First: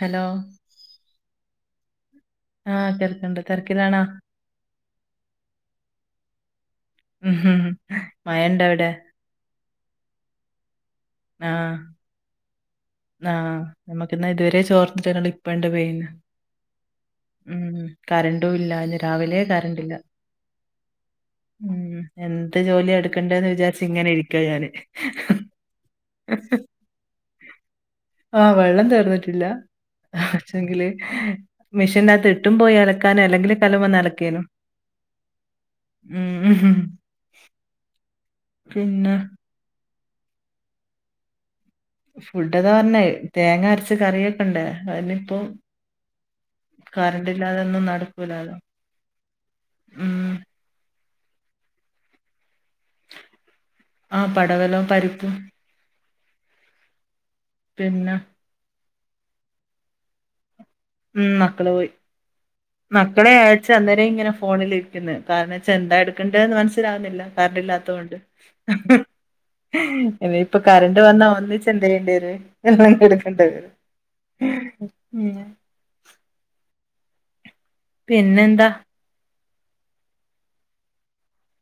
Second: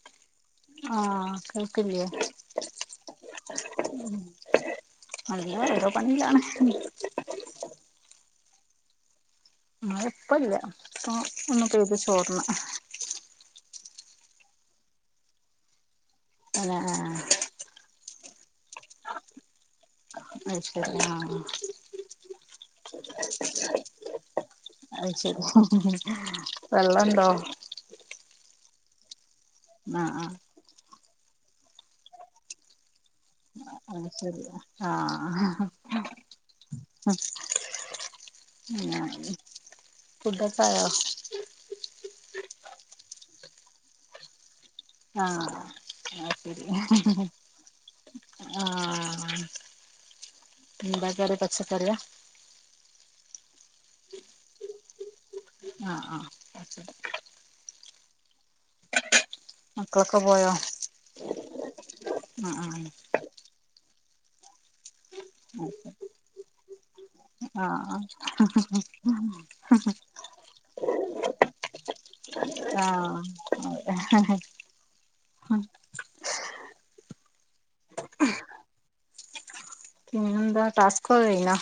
Hello ആഹ് കേൾക്കില്ലേ ആഹ് കേൾക്കണ്ട് തിരക്കിലാണോ അല്ല ഓരോ പണിയിലാണ് ഉം മയ ഇണ്ടോ അവിടെ മഴ ഇപ്പല്ല ഇപ്പ ഒന്ന് ആഹ് പെയ്ത് ചോർന്ന് ആഹ് നമുക്കന്നാ ഇതുവരെ ചോർന്നിട്ടന്ന ഇപ്പണ്ട് പേയിന്ന് ആണോ ആ ഉം കറണ്ടും ഇല്ല അ രാവിലെ കറണ്ട്ല്ല അ ശരി ആ ഉം എന്ത് ജോലി എടുക്കേണ്ടന്ന് വിചാരിച്ച ഇങ്ങനെ ഇരിക്കുവ ഞാാന് അ ശരി വെള്ളംണ്ടോ ആഹ് വെള്ളം തീർന്നിട്ടില്ല ആഹ് ആഹ് ല് മെഷീൻകത്ത് ഇട്ടും പോയി അലക്കാനും അല്ലെങ്കിൽ അ കല്ലുമ്മന്ന് അലക്കേനു ശരി ആഹ ഉം പിന്നെ ഉ ഫുഡക്കായോ ഫുഡ് കണ്ട് തേങ്ങ അരച്ച കറിയൊക്കെ ഇണ്ട് ആഹ ആ ശരി കറണ്ട് ഇല്ലാതൊന്നും നടക്കൂലാലോ ആഹ ഉം ഇന്ടാ കറി പക്ഷക്കറിയ ആ പടവലം പരിപ്പും ആഹ് ആഹ പിന്നെ മക്കളൊക്കെ പോയോ മ മക്കള് പോയി ആഹ് മക്കളെ ആഴച്ച അന്നേരം ഇങ്ങനെ ഫോണിൽിരിക്കുന്ന നാവച്ച എന്താ എടക്കേണ്ടേ ന്ന് മനസ്സിലാവില്ല കർഡ് ആഹ് ഇല്ലാത്തോണ്ട് ഇനി ഇപ്പൊ കറണ്ട് വന്നാ ഒന്നച്ച് എന്ത്തു ചെയ്യേണ്ടി വരു ആഹ് എല്ലാം എടുക്കണ്ട വരും ആഹ് അതെ. പിന്നെന്താ എന്താ ടാസ്കക്കായിഞോ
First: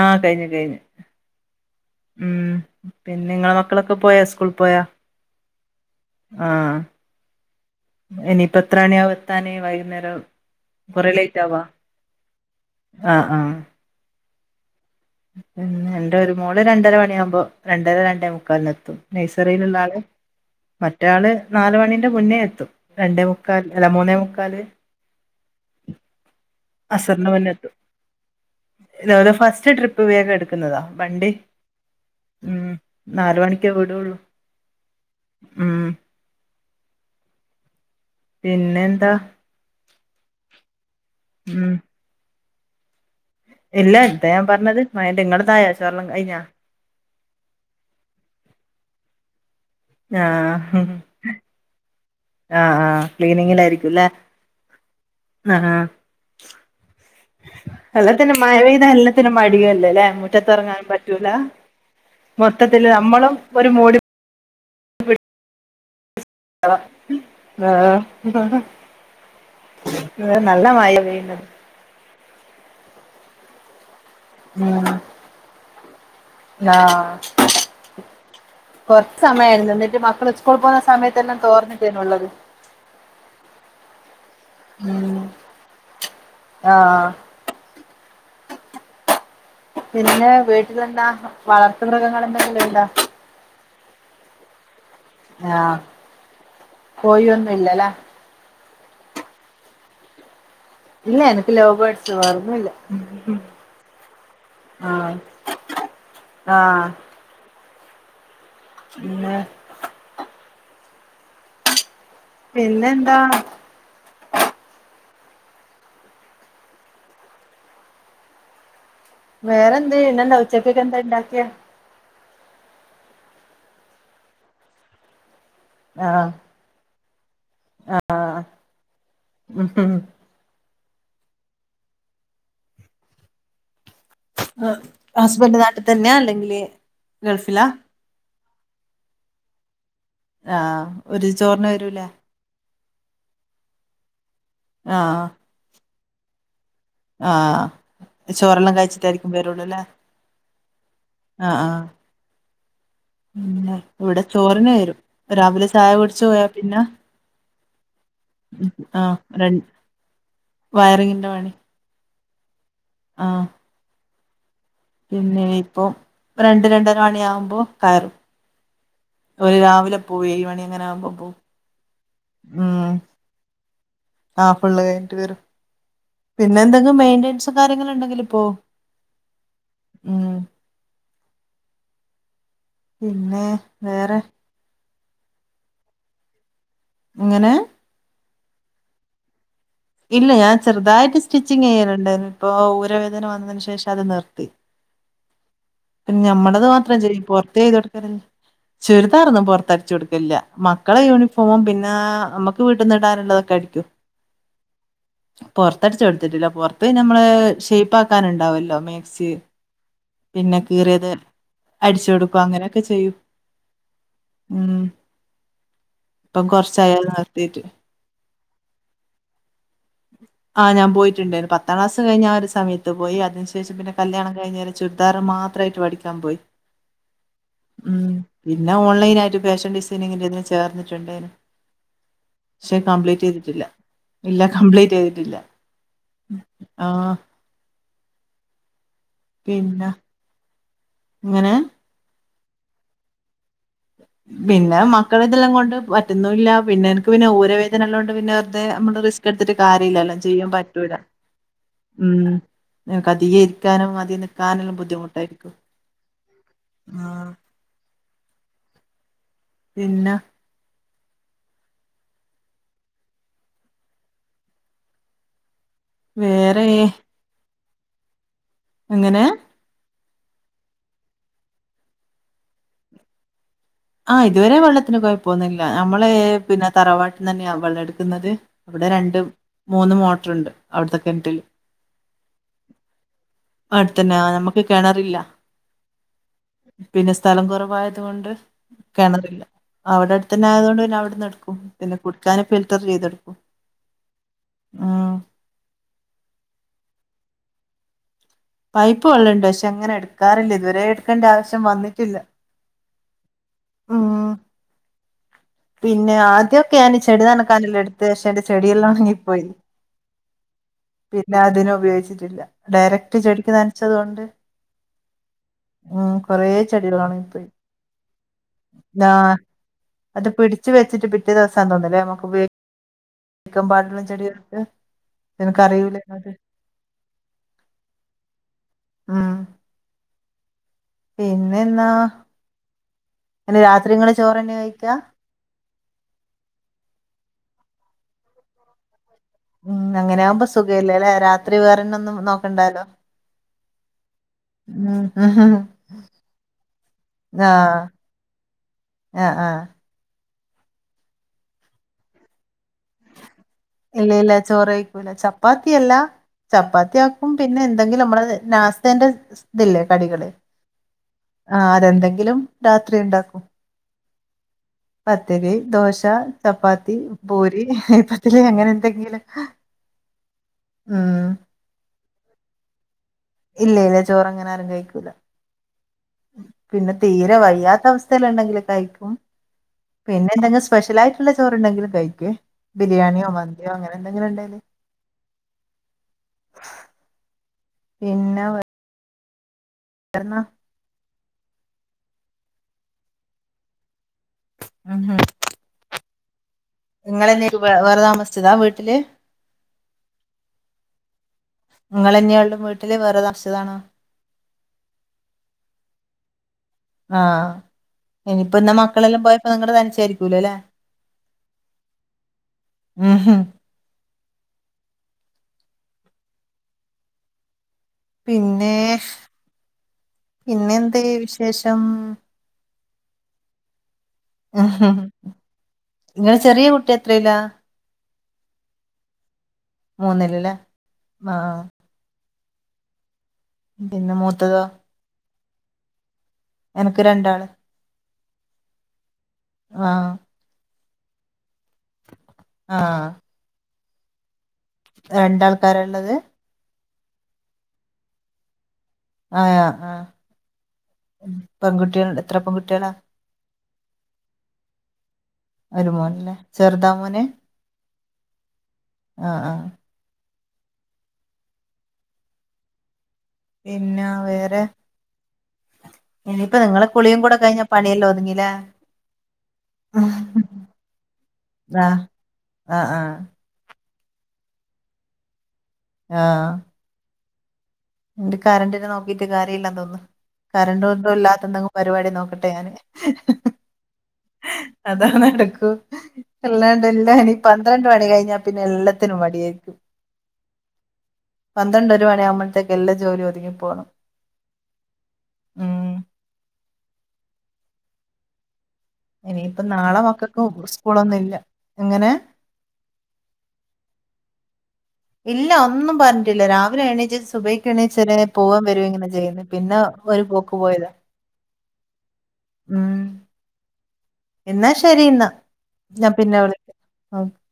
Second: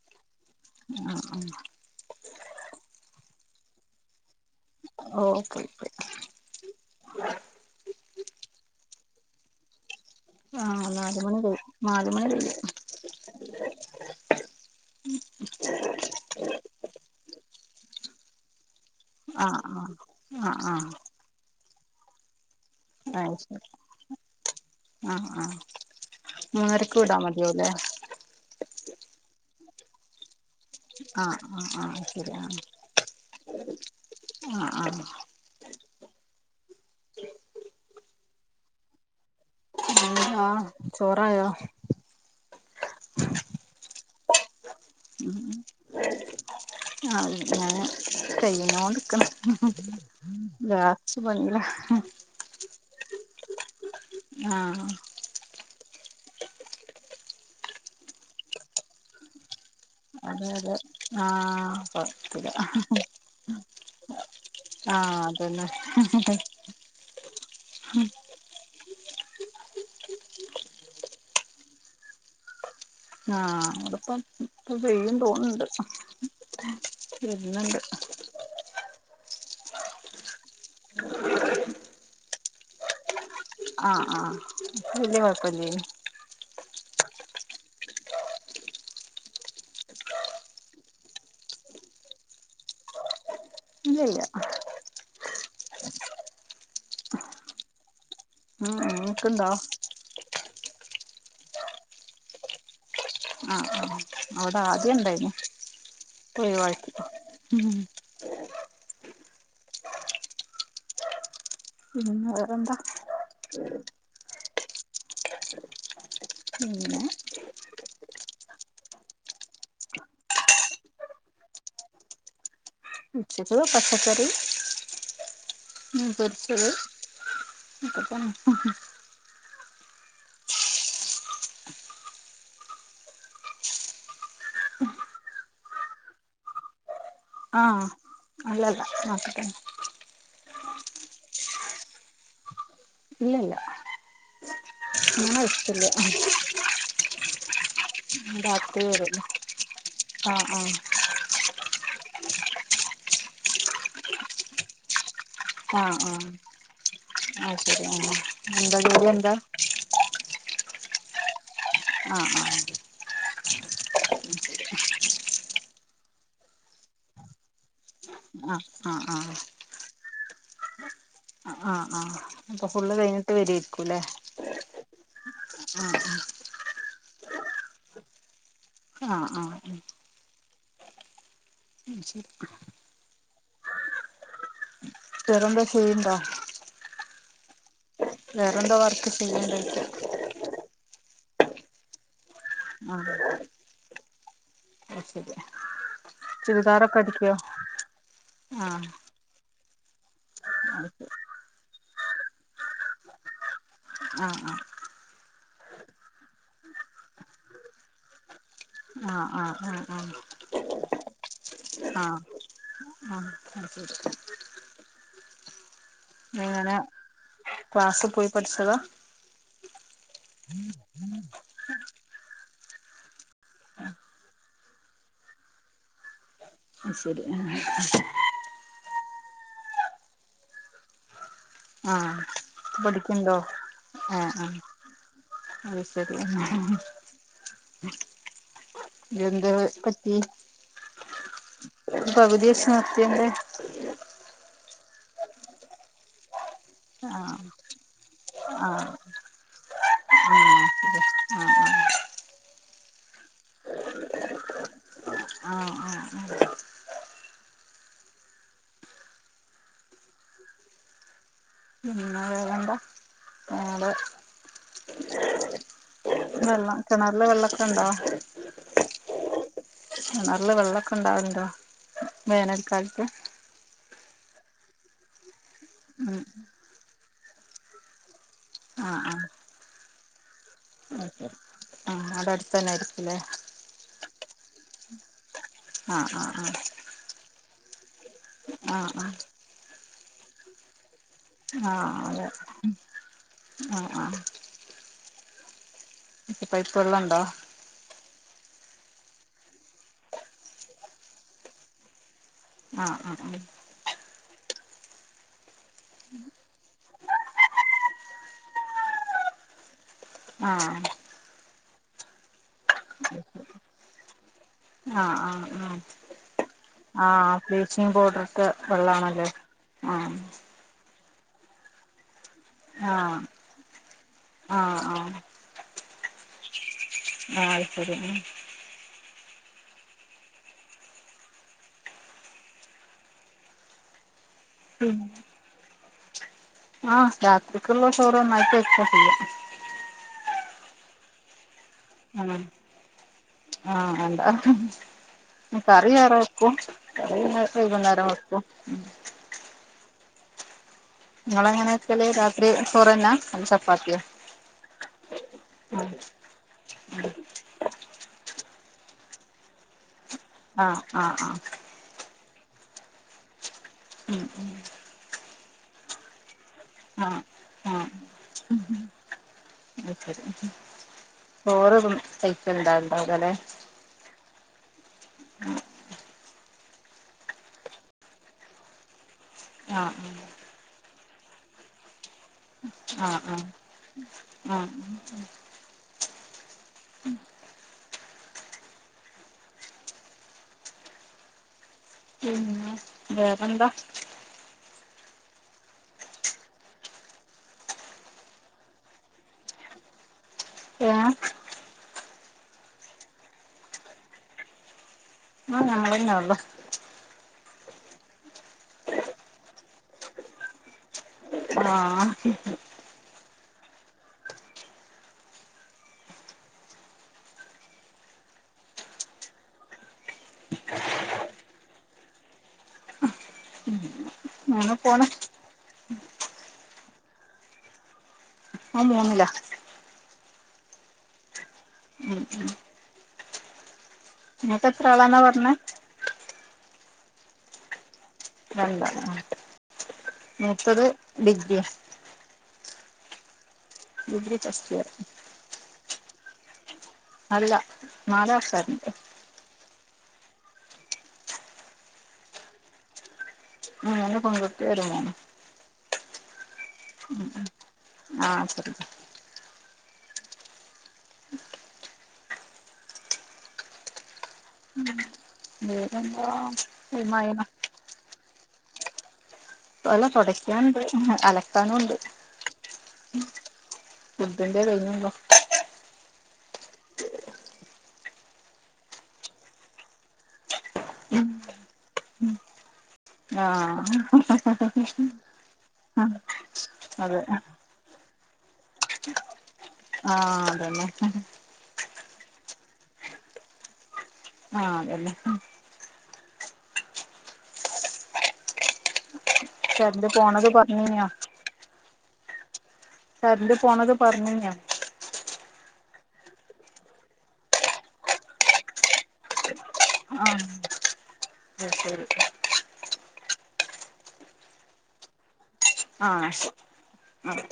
ആ കഴിഞ്ഞു കഴിഞ്ഞു ആ ഉ ഉ പിന്നെ നിങ്ങളെ മക്കളൊക്കെ പോയാ സ്കൂളിൽ പോയാ ഓ പോയി ആഹ് ഇനിയിപ്പ എത്ര മണിയക എത്താനേ വൈകുന്നേരം കൊറേ ലേറ്റ് ആവോ നാലുമണി ആഹ ആഹ പിന്നെ എന്റെ ഒരു മോള് രണ്ടര മണിയാകുമ്പോൾ രണ്ടര രണ്ടെമുക്കാൽ എത്തും ആഹ് നഴ്സറിൽുള്ള ആള് ആഹ് ആഹ് ആഹ് മറ്റള് നാല മണീന്റെ മുന്നേ എത്തും രണ്ടേ മുക്കാൽ അല്ല മൂന്നേ മുക്കാല് ആഹ ആഹ അസറിന മുന്നെത്തും ഇല ഫസ്റ്റ് ട്രിപ്പ് വേഗം എടുത്തു ന്നാ വണ്ടി ആഹ് ആഹ് ആഹ് ശരി ഉ നാല മണിക്കേ വിീടുള്ളൂ ആഹ ആ ഹ്മ്മ് പിന്നെന്താ ആ ചോറായോ ഉം ഇല്ല ഇന്താ ഞാൻ പറഞ്ഞത് മയ്ന്റെ ഇങ്ങടതായോ ചോർ കിഞ്ഞാ ആ ഞൻ ചെയ്യനോടുക്കണ്‌ ഹും ആഹ് ലാസ്റ്റ് പണില ആഹ ആ് ക്ലീനിങ്ങിൽ ആയിരിക്കും അല്ലെ ആഹ ആഹ [unintelligible] [inaudible] എല്ലാത്തിനും മഴ പെയ്ത എല്ലാത്തിനും മടിയല്ല അല്ലേ അതെ അതെ മുറ്റത്ത്റങ്ങാൻ പറ്റൂല ആഹ് കൊഴപ്പല്ല മൊത്തത്തില് നമ്മളും ഒരു മൂടി ആഹ അതന്നെ ആ നല്ല മായ യീനീ ഇന്ന് ആഹ അവിടപ്പ ഇപ്പ ഉം പെയ്യും തോന്നുന്നുണ്ട് വരുന്നുണ്ട് കൊറച്ച സമയായിരുന്നു എന്നിട്ട് മക്കൾ സ്കൂള പോകുന്ന സമയത്തെല്ലാം തോർന്നിട്ടേന്നള്ളത് ആഹ ആഹ വല്യ കുഴപ്പില്ലേണ് ആഹ ഹ പിന്നെ വീട്ടില്ന്താ വളർത്ത് മൃഗങ്ങളെ ന്തെങ്കിലും ഇണ്ടാ. ഇല്യ ല്ല്യാ ആഹ കോയിന്നുംല്ലല്ലാ ങ്ങക്ക്ണ്ടാ ഇല്ല എനക്ക് ലൗവ് ബെഡ്‌സ് വേറോന്നും ല്ല ആഹ അവിടെ ആദ്യംണ്ടായിന്നു. ആഹ് പ്പഒയിവാക്കി [unintelligible] ഹും വേറെന്താ പിന്നെന്താ പിന്നേ വേറെന്ത് ഇന്നെന്താ ഉച്ചക്കക്ക് ന്താണ്ടാക്കിയാ ഉച്ചക്ക് പച്ചക്കറി ഉം ആഹ് പൊരിച്ചത് [unintelligible] ഹും ഹും ഹസ്ബൻഡ് നാട്ടി തന്നെയ അല്ലെങ്കില് ഗൾഫിലാ ആഹ അല്ല ല്ലാ നട്ടിതന്നെ ആ ഒര് ചോറിന് വരൂലേ? ഇല്ല ഇല്ല ആഹ് ഞങ്ങട്തില്ല ആഹ ചോരെല്ലാം വരുള്ളൂ കഴിച്ചിട്ടായിരിക്കും വരുള്ളൂല്ലേ ആഹ് ആഹ് ആഹ ആഹ ഹേ ഇവിടെ ചോറിന് വരും രാവിലെ ചായ ആഹ് കുട്ച്ച് ആഹ് പോയാ പിന്നെ അത് ശരി ആഹ് എന്താ ജോലി ആഹ എന്താ രണ്ട് വയറിങ്ങി്ൻ്റെ പണി ആ ആഹ ആഹാ [unintelligible] പിന്നെ ഇപ്പൊ രണ്ട് രണ്ടര മണിയാാവുമ്പോ കയ്റും. ആ ആഹ ആഹ ഒര് രാവിലെ പോയി ഏഴ് മണിങ്ങനെ ആകുമ്പോ പോവും ആഹ് ആ അപ്പൊ ഫുള്ള് കഴിഞ്ഞിട്ട് വരെ ര്ക്കുല്ലേ ആ ഫുള്ള് കഴിഞ്ഞിട്ട് വരും. പിന്നെ എന്തെങ്കിലും മെയിന്റൻസ് കാര്യങ്ങള് ഉണ്ടെങ്കില് പ്പോ ആ ആഹാ ഉും [unintelligible] പിന്നെ വേറെ? വേറന്താ ചെയ്യണ്ടാ ങ്ങനേ വേറെന്താ വർക്ക് ചെയ്യണ്ട് ഇല്ല ഞാൻ ചെറുതായിട്ട് സ്റ്റിച്ചിങ് ചെയ്യലുണ്ടയിന് ഇപ്പോ ഊരവേദന വന്നതിന് ശേഷം അത് നിർത്തി. അ ശരിയ. പിന്നെ ഞമ്മടത് മാത്രം ചെയ്യ പുൊറത്ത് ചെയ്തൊട്ക്ക്ണ ചേർ ആഹ് ചുരിദാറൊന്നും പൊറത്തടച്ചു കൊടുക്കില്ല. മക്കളെ യൂണിഫോമും പിന്ന നമുക്ക് വീട്ടിന്ന് ഇടാനുള്ളതൊക്കെ അടിക്കും. ആഹാ ആഹാ പോറത്തട്ചോട്ത്ത്ട്ടില്ല. പുറത്ത് നമ്മള് ഷേയ്പ്പാക്കാന്ണ്ടാവുല്ലോ? ആഹ ആഹ ആഹ ആഹ പിന്നെ കീറിയത് അടിചൊട്ക്ക അങ്ങനെയൊക്കെ ചെയ്യും. [inaudible] ഉം പ്പകൊറച്ചായാൽ നിർത്തിട്ട്. ക്ലാസ്സ് പോയി പടിച്ചത [unintelligible] ആ ഞാൻ പോയിട്ടുണ്ടായിരുന്നു. പത്താം ക്ലാസ് കഴിഞ്ഞ ആ ഒരു സമയത്ത് പോയി. അതിനു ശേഷം പിന്നെ കല്യാണം കഴിഞ്ഞ് ചുരിദാറ് മാത്രമായിട്ട് പഠിക്ക ക്കാമ്പോയി. അ ശരി. ആ ആ പിന്നെ ഓൺലൈൻ ആയിട്ട് ഫാഷൻ ഡിസൈനിങ്ങിന്റെതിന് ചേർന്നിട്ടുണ്ടേന്. ആഹ് പക്ഷെ കംപ്ലീറ്റ് പഠിക്ക്ണ്ടോ ചെയ്തിട്ടില്ല. ആഹ് ഇല്ല ആഹ് കംപ്ലീറ്റ് ചെയ്തിട്ടില്ല. അത് ശരി ആഹ് ആ. ആഹ് എന്ത പറ്റ്യേ? എങ്ങനെ? പകുതിവെച്ച് നിർത്യന്റെ, പിന്നെ മക്കള ഇതെല്ലാം കൊണ്ട് പറ്റുന്നുല്ല. പിന്നെ എനിക്ക് പിന്നെ ആഹ് ഊര അതിനൊള്ളണ്ട് പിന്നെ വെറുതെ ആഹ് നമ്മള് റിസ്ക് എടുത്തിട്ട് കാരില്ലാല്ലോ. ചെയ്യൻ ആഹ് പറ്റൂല. ശരി ആഹ് ഉം നിക്ക് അധിക ഇരിക്കാനും, അധികം നിക്കാനുംല്ലാം ബുദ്ധിമുട്ടായിരിക്കും. ആഹ് ഉം. പിന്ന, പിന്നെ വേറെന്താ? [unintelligible] വേറെ വെള്ളം കിണറിലെ വെള്ളംക്കെ ഉണ്ടോ? എങ്ങനെ? കിണറില് വെള്ളക്കെ ഇണ്ടാവറ്ണ്ടോ വേനൽക്കാലത്ത്? ആ ഇതുവരെ വെള്ളത്തിന് കൊയപോന്നില്ല. നമ്മള് ഉം പിന്നെ തറവാട്ടിൽന്ന് തന്നെയാ വെള്ളം എടുക്കുന്നത്. അവിടെ ആഹ് രണ്ട് ആഹ് മൂന്ന് മോട്ടർണ്ട് അവിടത്തെ കിണ്റ്റില്. ആടെടുത്തന്നെ ആയിരിക്കില്ലേ അട്ത്തന്നെ ആഹ് നമ്മക്ക് കെണറില്ല. ആ ആ ആഹ് പിന്നെ സ്ഥലം കുറവായത് കൊണ്ട് ആഹ് ആഹ് കെണറില്ല. അവിടെ അടുതന്നെ ആയത് കൊണ്ട് പിന്നെ അവിടെന്ന് എടു ആഹ് ആഹ് പിന്നെ അതെ കുടുക്കാനക്ക ഫിൽറ്റർ ചെയ്തെടുക്കും. ആഹ് ഉം. ഇപ പൈപ്പള്ളുണ്ടോ? പൈപ്പ് വെള്ളംണ്ട്. പക്ഷെ അങ്ങനെ എടുക്കാറില്ല. ഇതുവരെ എടുക്കേണ്ട ആവശ്യം വന്നിട്ടില്ല. ആഹ ആ ആ. ഉം. പിന്നെ ആദ്യമൊക്കെ ഞാനി ചെടി നനക്കാനെല്ലാം എടുത്ത, ശേഷം എന്റെ ചെടിയെല്ലാം ഒണങ്ങി പോയി. ആഹ. പിന്നെ അതിന് ഉപയോഗിച്ചിട്ടില്ല. ഡയറക്ട് ചെടിക്ക് നനച്ചതോണ്ട് ആ ആ ആ ചെടികളാണ് ഇപ്പ ആഹ് ബ്ലീച്ചിങ് പൗഡർ ഇട്ട ആ വെള്ളാണല്ലേ ആഹ്. അത് പിടിച്ച് വെച്ചിട്ട് പിറ്റേ ദിവസാതോന്ന്ണ്ല്ലേ നമക്ക് ആഹ് [unintelligible] ആഹ് ആഹ് നിനക്ക്റിയൂലെ? ആഹ് [unintelligible] ആഹ പിന്നെന്ന എ രാത്രി ഇങ്ങൾ ചോറന്നെ കഴിക്കാ? ഉം ആഹ് രാത്രിക്ക്ള്ള ചോറ് ഒന്നായ്ട്ട് വെക്ക [unintelligible] ഉം അങ്ങനെയ ആകുമ്പോ സുഖ ഇല്ല അല്ലെ രാത്രി വേറെന്നെന്നും ഉം നോക്കണ്ടാലോ. ആഹ് എന്താ ഹ്മ്മ് ഉം ഉ കറി വേറെ വെക്കും. കറി വൈകുന്നേരം വെക്കും ഉ. ആ ആഹ നിഞങ്ങള എങ്ങനെ വെക്കല് രാത്രി ചോറന്നാ ചപ്പാത്തിയോ ഇല്ല ഇല്ല ചോറയ്ക്കൂല, ഉം ചപ്പാത്തിയല്ലാ ചപ്പാത്തിയാക്കും, പിന്നെ എന്തെങ്കിലും അമ്മളെ നാസാതെന്റെ ഇതില്ലേ കടികള് ആഹ് ആഹ് ആഹ്. ആഹ് അതെന്തെങ്കിലും രാത്രി ഇണ്ടാക്കും. [inaudible] പത്തിരി, ദോശ, ചപ്പാത്തി, ആഹ് പൂരി, ആഹ് നെയ്പത്തില് അങ്ങനെന്തെങ്കിലൊക്കെ ചോറ് തും കഴിക്കാണ്ടാ ണ്ടാവില്ലല്ലേ ഇല്ല ഇല്ല ചോറങ്ങനെ ആരും കഴിക്കൂല. പിന്നെ തീരെ വയ്യാത്ത അവസ്ഥ ല്ലണ്ടെങ്കില് കഴിക്കും. ആഹ് പിന്നെ എന്തെങ്കിലു സ് സ്പെഷ്യലായിട്ട്ള്ളെ ചോറുണ്ടെങ്കിലും കഴിക്കും. ആഹ് ബിരിയാണിയോ ആഹ് മന്തിയോ അങ്ങനെന്തെങ്കിലും ഇണ്ടെങ്കിൽ [inaudible] പിന്നെ [unintelligible] ഉം വേറെന്താ? [unintelligible] നിങ്ങളെന്നാ വേറെ താമസിച്ചതാ വീട്ടില്? ഏഹ നിങ്ങൾന്നെയാ ഉള്ളും വീട്ടില് വേറെ താമസ്ച്ചതാണോ ആഹ് ഞങ്ങളെന്നൊള്ളു. ആഹ് ഇനിയിപ്പ ന്ന മക്കളെല്ലാം പോയപ്പോ നിങ്ങള് തനച്ചായിരിക്കൂ ലല്ലേ ആഹ് ഉം ഹും പിന്നെ പിന്നെ എന്ത് വിശേഷം [unintelligible] ഉം പോണ് ഇങ്ങളെ ചെറിയ കുട്ടി എത്രീല്ല? ഓ മോന്നില. മൂന്നില് ല്ലേ ആഹ് ഉം ഉം. പിന്നെ മൂത്തതോ? തളന്നാ പറഞ്ഞ എനക്ക് രണ്ടാള്. നണ്ടാ ആട്ടെ ആഹ് മൂത്തത് ഡിഗ്രിയാ. ആഹ [inaudible] രണ്ടാൾക്കാരള്ളത്? അല്ല. നാലു [unintelligible] ആ ആഹ. പെൺകുട്ടികള് എത്ര പെൺകുട്ടികളാ? മൂന്ന് പെൺകുട്ടിയും ഒരു മോനും. ഒരു മോനല്ലേ ചെറുതാ മോന്. ആഹ് ശരി ആഹ ആഹ. പിന്നെ വേറെ. വേറെന്താ ഇനിയിപ്പ നിങ്ങളടെ കുളിയും കൂടെ ടൈമായിണോ കഴിഞ്ഞ പണിയെല്ല ഒതുങ്ങില്ലേ. അല്ല ആഹ് തുടയ്ക്കാനുണ്ട്, അലക്കാനും ഉണ്ട്. ആഹാ.. ! ഫുഡിന്റെ കഴിഞ്ഞുലോ. ആഹ കരണ്ടറിനെ നോക്കിട്ട് കാര്യല്ലാ തോന്നുന്നു. കറണ്ട് കൊണ്ടും ഇല്ലാത്ത എന്തെങ്കിലും പരിപാടി നോക്കട്ടെ ഞാന്. ആഹ് അതാ നടക്കൂ. അതെ അല്ലാണ്ട്ല്ലനിപ്പാന്ന്, [unintelligible] കഴിഞാൽ പിന്നെ എല്ലത്തിനും മടി ആയിരിക്കും. ആഹ അതന്നെ. പന്ത്രണ്ട് ഒരു മണിയാവുമ്പോഴത്തേക്ക് എല്ലാ ജോലി ഒതുങ്ങിപ്പോണ്. ആ എല്ലാ [unintelligible] ഉം. ഇനിയിപ്പ നാളെ കരണ്ട് മക്കൊക്കെ പോണത് പറഞ്ഞീനോ ഉസ്കൂളൊന്നും ഇല്ല. എങ്ങനെ? [unintelligible] പോണത് പറഞ്ഞു ഞാൻ. ഇല്ല ഒന്നും പറഞ്ഞിട്ടില്ല രാവിലെ എണീച്ച് സുബയ്ക്ക് എണീച്ച് പോകാൻ വരും ഇങ്ങനെ ചെയ്യുന്നു. പിന്നെ- ഒരു ആഹ് പോക്ക് പോയതാ. അത് ശരി ഉം എന്നാ ശരി എന്നാ ഞാൻ ആഹ് പിന്നെ ശരി വിളിക്ക. ആഹ്